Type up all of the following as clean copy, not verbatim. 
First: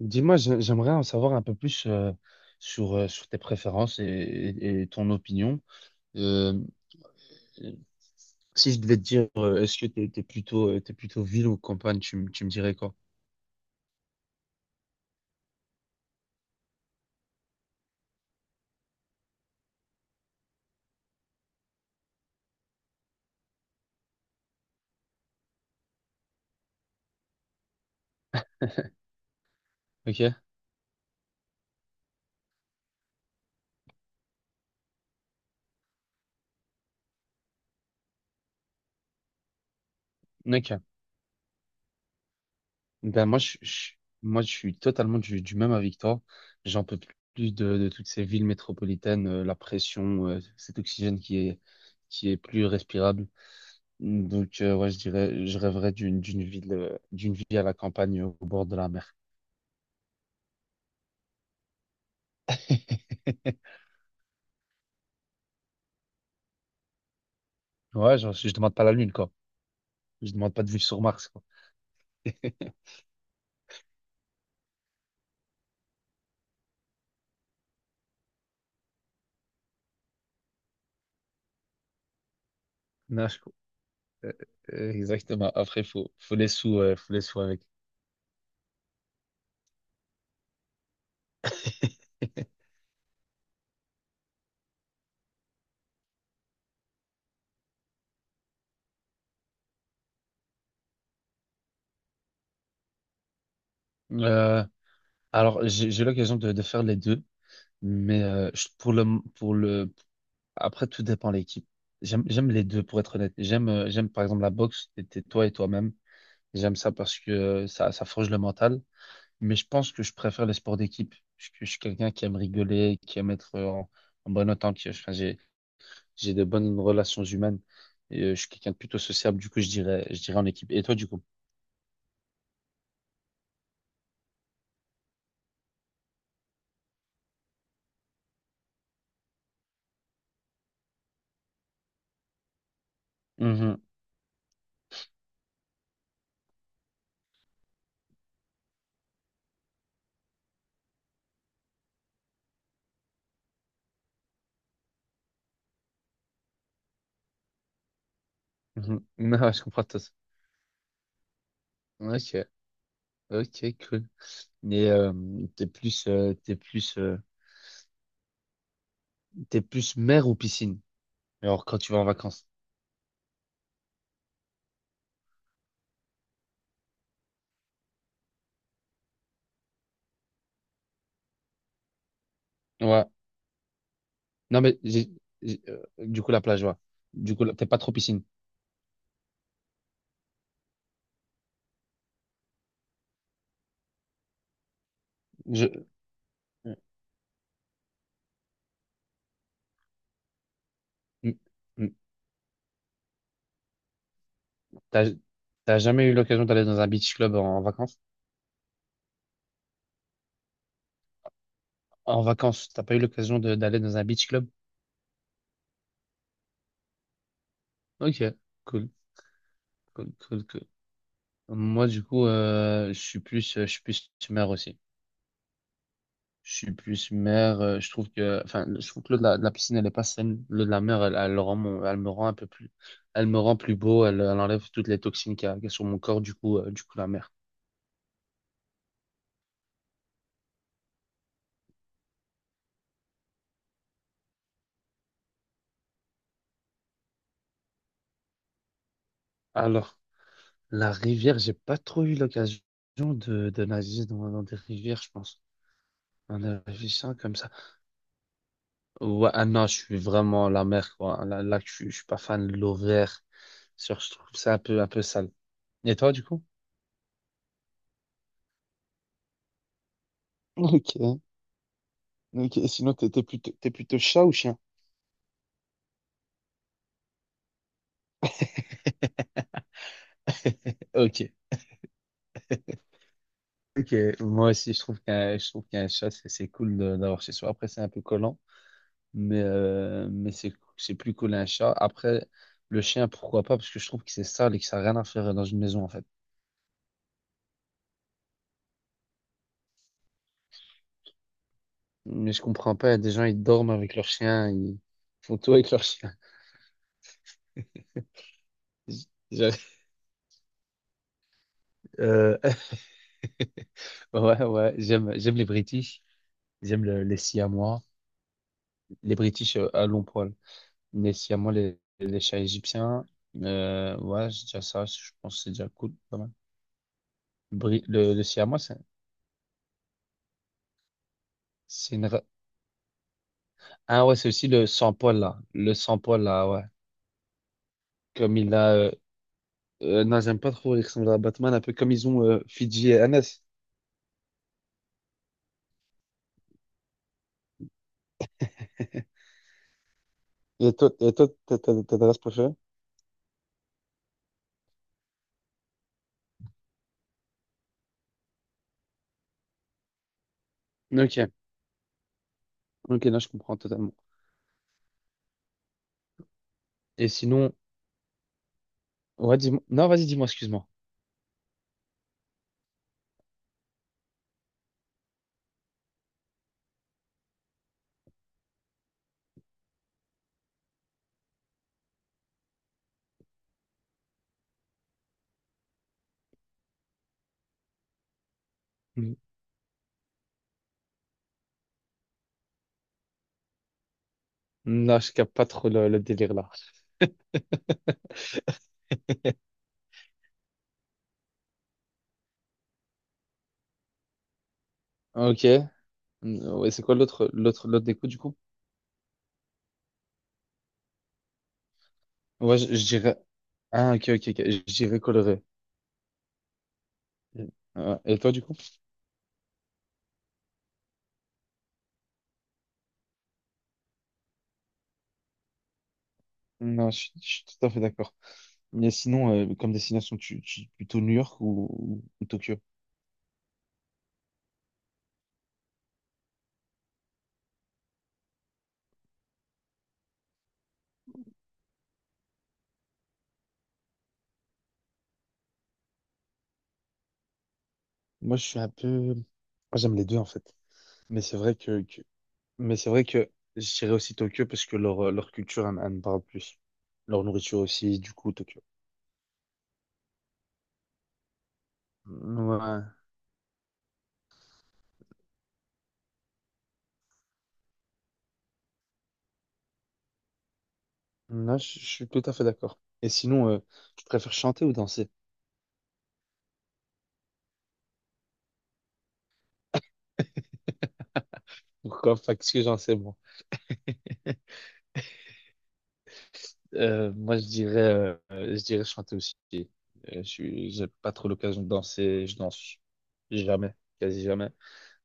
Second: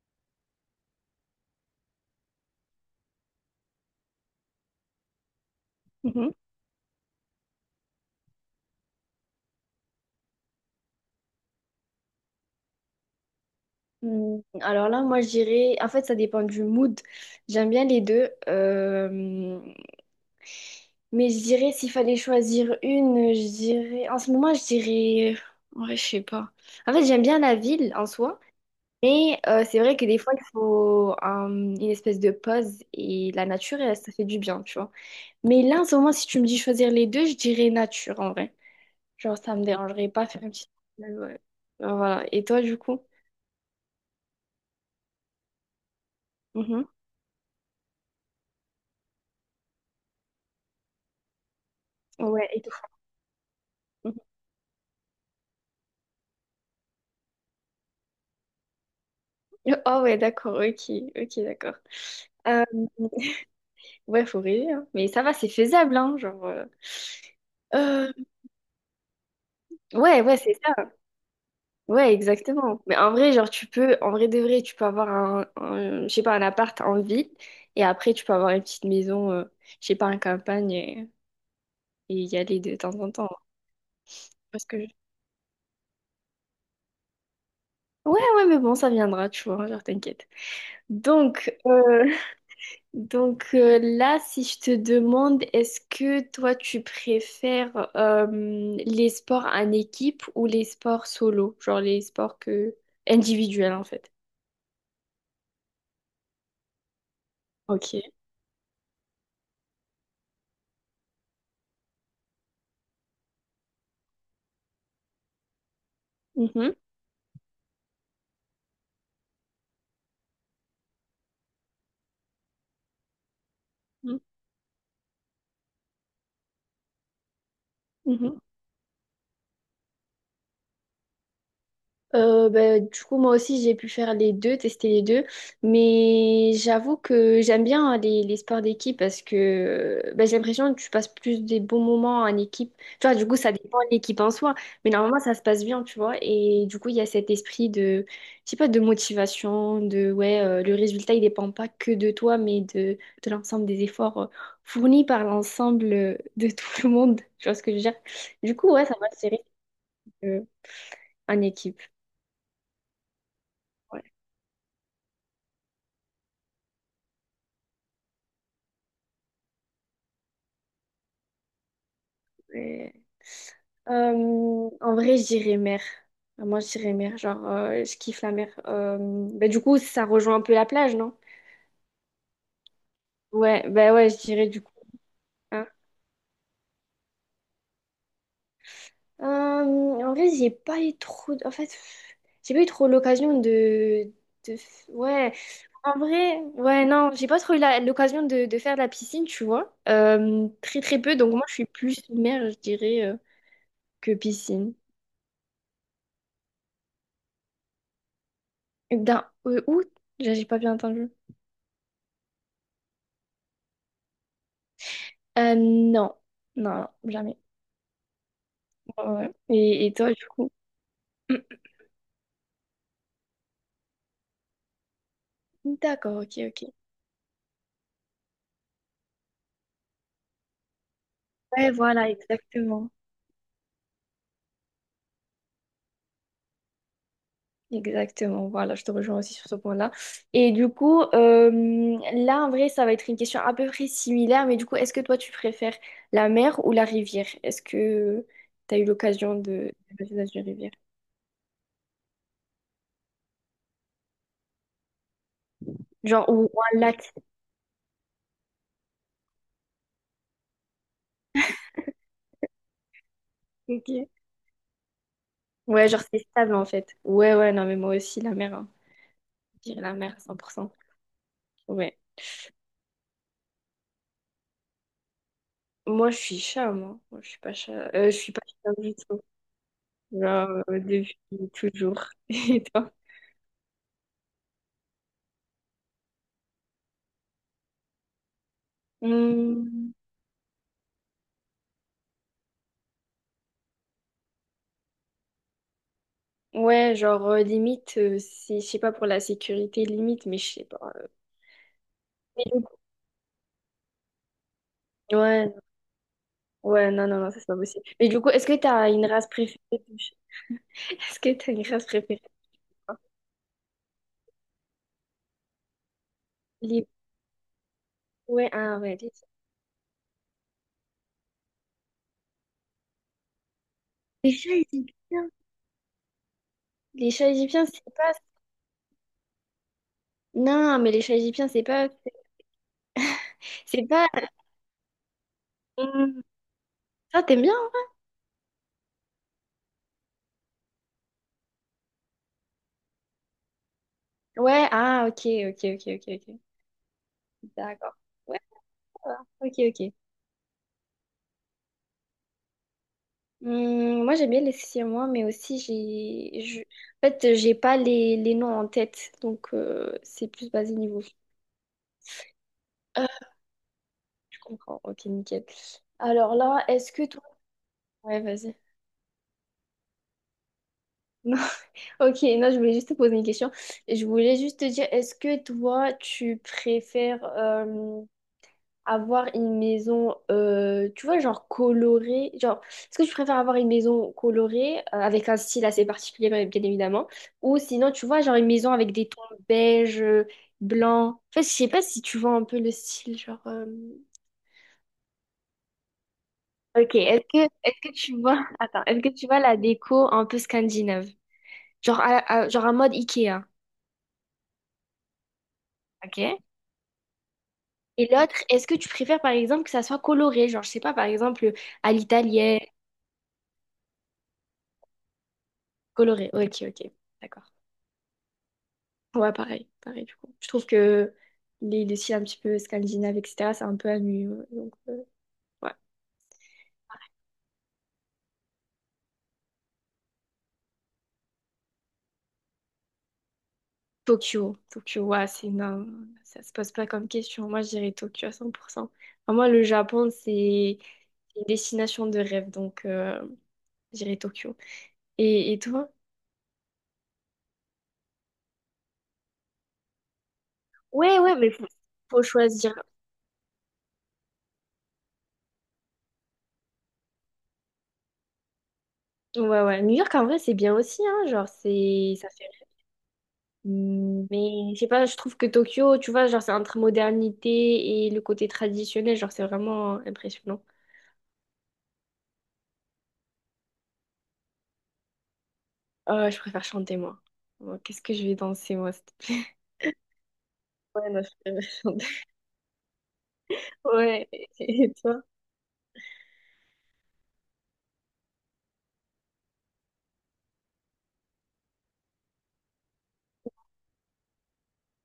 Dis-moi, j'aimerais en savoir un peu plus sur, sur tes préférences et ton opinion. Mhm. Euh, euh, Si je devais te dire, est-ce que t'es plutôt ville ou campagne, tu me dirais quoi? Hmm, alors là, moi, je dirais, en fait, ça dépend du mood. J'aime bien les deux. Mais je dirais, s'il fallait choisir une, je dirais, en ce moment, je dirais, ouais, je sais pas. En fait, j'aime bien la ville en soi, mais c'est vrai que des Ok? fois, il faut une espèce de pause et la nature, elle, ça fait du bien, tu vois. Mais là, en ce moment, si tu me dis choisir les deux, je dirais nature en vrai. Genre, ça me dérangerait pas faire une petite. Ok. Ouais. Voilà. Et toi, du coup? Ben moi, moi, je suis totalement du même avec toi. Mhm. J'en peux plus de toutes ces villes métropolitaines, la pression, cet oxygène qui est Ouais, et plus toi? respirable. Donc, ouais, je dirais, je rêverais d'une ville à la campagne, au bord de la mer. Oh ouais, d'accord, ok, ok, d'accord. Euh, ouais, faut rêver, hein. Mais ça va, c'est faisable, hein, genre... euh, Ouais, genre, je demande pas la Lune, quoi. ouais, Je ouais, demande c'est pas de ça. vivre sur Mars, quoi. Ouais, exactement. Mais en vrai, genre, tu peux... En vrai de vrai, tu peux avoir je sais pas, un appart en ville, et après, tu peux avoir une petite maison, je sais pas, en campagne, et y aller de temps en temps, Non, hein. je- euh, Parce que... Exactement. Après, faut les sous avec. Ouais, ouais, mais bon, ça viendra, tu vois, genre, t'inquiète. Donc, euh, Donc là, si je te demande, est-ce que toi, tu préfères les sports en équipe ou les sports solo, genre les sports que individuels en fait? Euh, alors, j'ai eu l'occasion de faire les deux, Ok. mais pour le, après, tout dépend de l'équipe. J'aime les deux, pour être honnête. J'aime, j'aime par exemple la boxe, t'es toi et toi-même. Mhm. J'aime ça parce que ça, ça forge le mental. Mais je pense que je préfère les sports d'équipe. Je suis quelqu'un qui aime rigoler, qui aime être en bonne entente. J'ai de bonnes relations humaines. Et, Mhm. je suis quelqu'un de plutôt sociable, du coup, je dirais en équipe. Et toi, du coup? Ben, du coup, moi aussi, j'ai pu faire les deux, tester les deux. Mais j'avoue que j'aime bien, hein, les sports d'équipe parce que ben, j'ai l'impression que tu passes plus des bons moments en équipe. Tu vois, du coup, ça dépend Mhm, de l'équipe en soi. Mais normalement, ça se passe bien, tu vois. Et du coup, il y a cet esprit de, je sais pas, de motivation, de, ouais, le résultat, il dépend pas que de toi, mais de l'ensemble des efforts fournis par l'ensemble de tout le monde. Tu vois ce que je veux dire? Du coup, ouais, ça mhm. va se gérer Non, je comprends tout. euh, en équipe. Ok, ok, cool. Mais t'es plus, euh, t'es plus, euh, t'es plus mer ou piscine? Alors, quand tu vas en vacances. Ouais. Euh, en vrai, je dirais mer. Enfin, moi, je dirais mer. Genre, je kiffe la mer. Bah, du coup, ça rejoint un peu la plage, non? Ouais. Ouais, bah ouais, je dirais Non, du coup, mais hein. Du coup, la plage, ouais. Du coup, là, t'es pas trop piscine. En vrai, j'ai pas eu trop. En fait, j'ai pas eu trop l'occasion de... de. Ouais, Je... en vrai, ouais, non, j'ai pas trop eu l'occasion de faire de la piscine, tu vois. Très, très peu. Donc, Mm, moi, je suis mm. plus mer, je dirais, que piscine. T'as, t'as jamais eu l'occasion d'aller dans un beach club en vacances? D'un. Où? J'ai pas bien entendu. En vacances, t'as pas eu l'occasion de- d'aller dans un beach club? Non, non, non, jamais. Ok, cool, Ouais, ouais. Et toi, cool, du cool, coup? cool. Moi, du coup, je suis plus mère aussi. D'accord, ok, Je ok. suis plus mère. Je trouve que, enfin, je trouve que l'eau de de la piscine, elle est pas saine. L'eau de la mer, elle le rend Ouais, elle voilà, me rend un peu plus, exactement. elle me rend plus beau. Elle enlève toutes les toxines qu'il y a sur mon corps. Du coup, la mer. Exactement, voilà, je te rejoins aussi sur ce point-là. Et du coup, là, en vrai, ça va être une question à peu près similaire, mais du coup, est-ce que toi, tu préfères la mer ou la rivière? Est-ce que tu as eu l'occasion de Alors, passer dans une rivière? la rivière, j'ai pas trop eu l'occasion de nager dans des rivières, je pense. Genre, En ou un lac. réfléchissant comme ça. Ouais, ah non, je suis vraiment la mer, quoi. Là, je suis pas fan de l'eau verte. Sur- Ok. Je trouve ça un peu sale. Ouais, Et genre, toi, c'est du coup? stable, en fait. Ouais, ouais, non, mais moi aussi, la mer, hein. Je dirais la mer, à cent pour cent. Ok. Ouais. Ok, et sinon, t'es plutôt chat ou chien? Moi, je suis chat, moi. Moi, je suis pas chat. Je suis pas chat du tout. Genre, Ok. depuis toujours. Et toi? Ok, moi aussi je trouve qu'un chat c'est cool de- d'avoir chez soi. Après c'est un peu collant, mais Hmm, c'est plus cool un chat. Après le chien pourquoi pas parce que je trouve que c'est sale et que ça n'a rien à faire dans une maison en fait. ouais, genre, limite, c'est, je sais pas, pour la sécurité, limite, mais je sais pas. Mais Mais je du coup- comprends pas, il y a des gens ils dorment avec leur chien, ils font ouais, tout avec leur chien. ouais, non, non, non, ça, c'est pas possible. Mais du coup, est-ce que t'as une race préférée Je- de chat? Est-ce que t'as une race préférée, euh, toi? Ouais, j'aime les British, j'aime Les... les Siamois, Ouais, ah, ouais, les les chats. British à long poil. Les Siamois, les chats égyptiens. Ouais, Les c'est chats déjà ça. Je égyptiens. pense que c'est déjà cool. Pas mal. Les chats égyptiens, c'est pas... Le Siamois, Non, mais les chats égyptiens, c'est pas... c'est une. ra- C'est pas... ah ouais, c'est aussi le sans-poil là. Le Hmm, sans-poil là, ouais. ça, t'aimes bien, hein? Comme il a. Non, j'aime pas trop. Il ressemble à Batman, un peu comme ils ont Fidji et Hannes. Ouais, ah, ok, ok, ok, ok, ok. D'accord. Ouais, ça va. Ok, ok. Et toi, t'as ta race préférée? Moi, j'aime bien les siamois, mais aussi, en fait, j'ai pas les, les noms en tête, donc c'est plus basé niveau. Ok, ok, Euh, là je comprends totalement. je comprends. Ok, nickel. Alors là, est-ce que Et toi... sinon, Ouais, vas-y. ouais, dis-moi. Non, vas-y, dis-moi, excuse-moi. Non. Ok, non, je voulais juste te poser une question. Je voulais juste te dire, est-ce que toi, tu préfères... avoir une maison, tu vois, genre colorée. Genre, est-ce que tu préfères avoir une maison colorée, avec un style assez particulier, bien bien évidemment, ou sinon, tu vois, genre une maison avec des Mm. tons beige, blanc. En fait, je sais pas si tu vois un peu le style, genre. Non, je capte pas trop le délire là. Ok, est-ce que tu vois, attends, est-ce que tu vois la déco un peu scandinave? Genre, genre un mode Ikea, Ok. ok? Mm, ouais, c'est quoi l'autre, l'autre des Et coups, du l'autre, coup? est-ce que tu préfères par exemple que ça soit coloré? Genre, je sais pas, par exemple, à l'italienne, Ouais, je dirais. ah, ok, ok, ok. Je dirais coloré. coloré. Ok, ok, d'accord. Et toi, du coup? Ouais, pareil, pareil, du coup. Je trouve que les styles un petit peu scandinaves, etc., c'est un peu ennuyeux. Donc, ouais. Non, je suis tout à fait d'accord. Mais sinon, comme destination, plutôt New York ou Tokyo? Tokyo, Tokyo, ouais, c'est non, ça se pose pas comme question. Moi, je dirais Tokyo à cent pour cent. Enfin, moi, le Japon, c'est une destination de rêve, donc je dirais Tokyo. Et toi? Moi, je suis un peu. Moi, j'aime les deux, en fait. Ouais, Mais ouais, c'est mais vrai faut, que, que- faut choisir. Mais c'est vrai que je dirais aussi Tokyo parce que leur, leur culture, elle me parle plus. Leur nourriture aussi, du coup, Tokyo. Ouais, ouais. New York, en vrai, c'est bien aussi, hein. Genre, c'est, ça fait Ouais. mm, mais je sais pas, je trouve que Tokyo, tu vois, genre c'est entre modernité et le côté traditionnel, genre c'est vraiment impressionnant. Là, je suis tout à fait d'accord. Et sinon, tu préfères chanter ou danser? Je préfère chanter moi. Moi, qu'est-ce que je vais danser moi? S'il te plaît. Ouais, non, je préfère chanter. Pourquoi? Parce que j'en sais Ouais, et toi? Moi, je dirais chanter aussi. J'ai pas trop l'occasion de danser. Je danse jamais, quasi jamais.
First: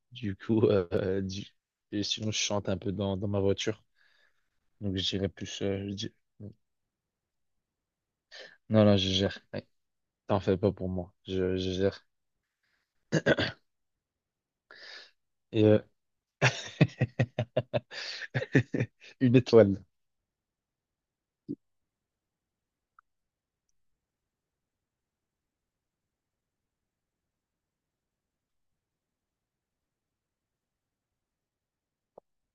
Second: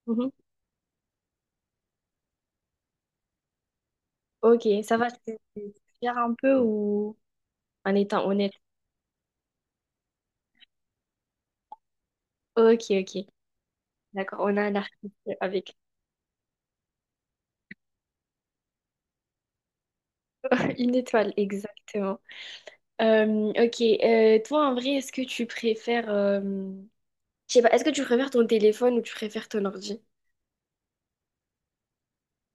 Mhm. Du coup, et sinon, je chante un peu dans ma voiture. Ok, Donc, ça va, je dirais tu plus. tu Je dis- gères un peu ou en étant honnête? non, non, je gère. Ouais, t'en fais pas pour moi. Je gère. Ok, ok. D'accord, on a un artiste Et avec une étoile. une étoile, exactement. Ok, toi en vrai, est-ce que tu préfères, je sais pas, est-ce que tu préfères ton téléphone ou tu préfères ton ordi?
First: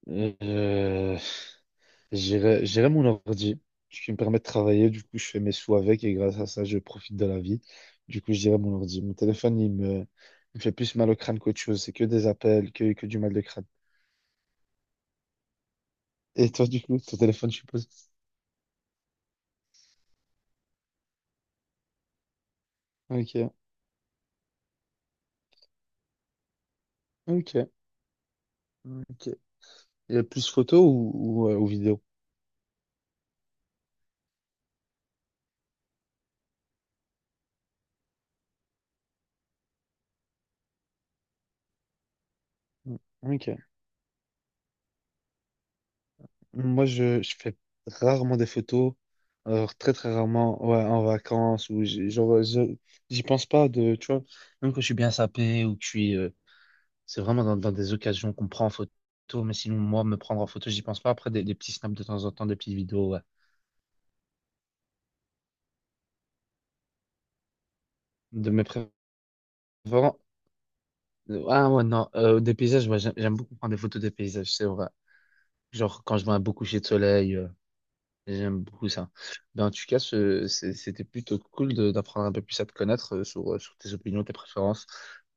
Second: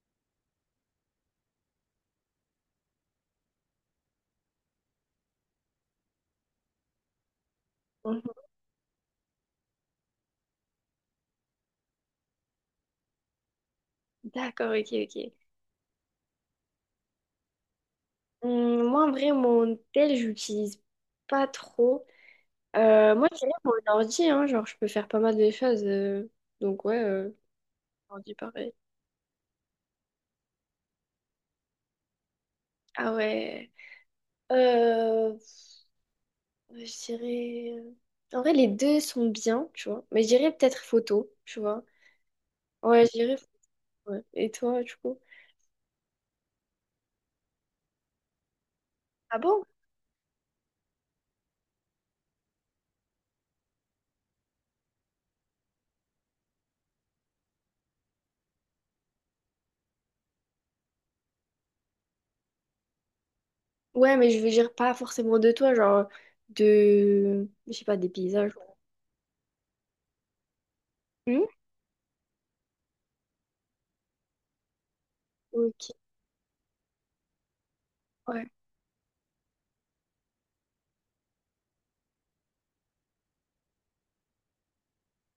Euh, j'irai mon ordi, ce qui me permet de travailler. Du coup, je fais mes sous avec et grâce à ça, je profite de la vie. Du Mhm. coup, je dirais mon ordi. Mon téléphone, il me fait plus mal au crâne qu'autre chose. C'est que des appels, que du mal de crâne. D'accord, ok, ok. Et toi, du coup, ton téléphone, je suppose. Moi, en vrai, mon tel, j'utilise pas trop. Moi, je Ok, dirais mon ordi, hein, genre, je peux faire pas mal de choses. Donc, ouais, ok, ordi pareil. ok. Il y a plus photos ou vidéo? Ah ouais. Euh, je dirais... en vrai, les deux sont bien, tu vois. Mais je dirais peut-être photo, tu vois. Ouais, je dirais... photo, Ok. ouais. Et toi, du coup? Moi, je fais rarement des photos. Ah bon? Alors, très, très rarement, ouais, en vacances, ou j'- genre, je- j'y pense pas de, tu vois, même quand je suis bien sapé ou que je suis, c'est vraiment dans des occasions qu'on prend en photo, mais sinon, moi, me prendre en photo, j'y pense pas. Après, des petits snaps de temps en temps, des petites vidéos, ouais. Ouais, mais je veux dire pas forcément de toi, genre de... Je sais pas, des De paysages. mes préférences. Ah ouais, non, des paysages, ouais, j'aime beaucoup prendre des photos des paysages, c'est vrai. Ok. Genre, quand je vois un beau coucher de soleil, Ouais. j'aime beaucoup ça. Mais en tout cas, c'était plutôt cool de- d'apprendre un peu plus à te connaître sur, sur tes opinions, tes préférences.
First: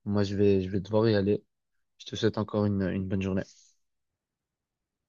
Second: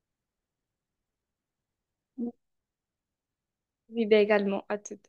Moi, je vais devoir y aller. Je te souhaite encore une bonne journée. Oui, bah également. À tout.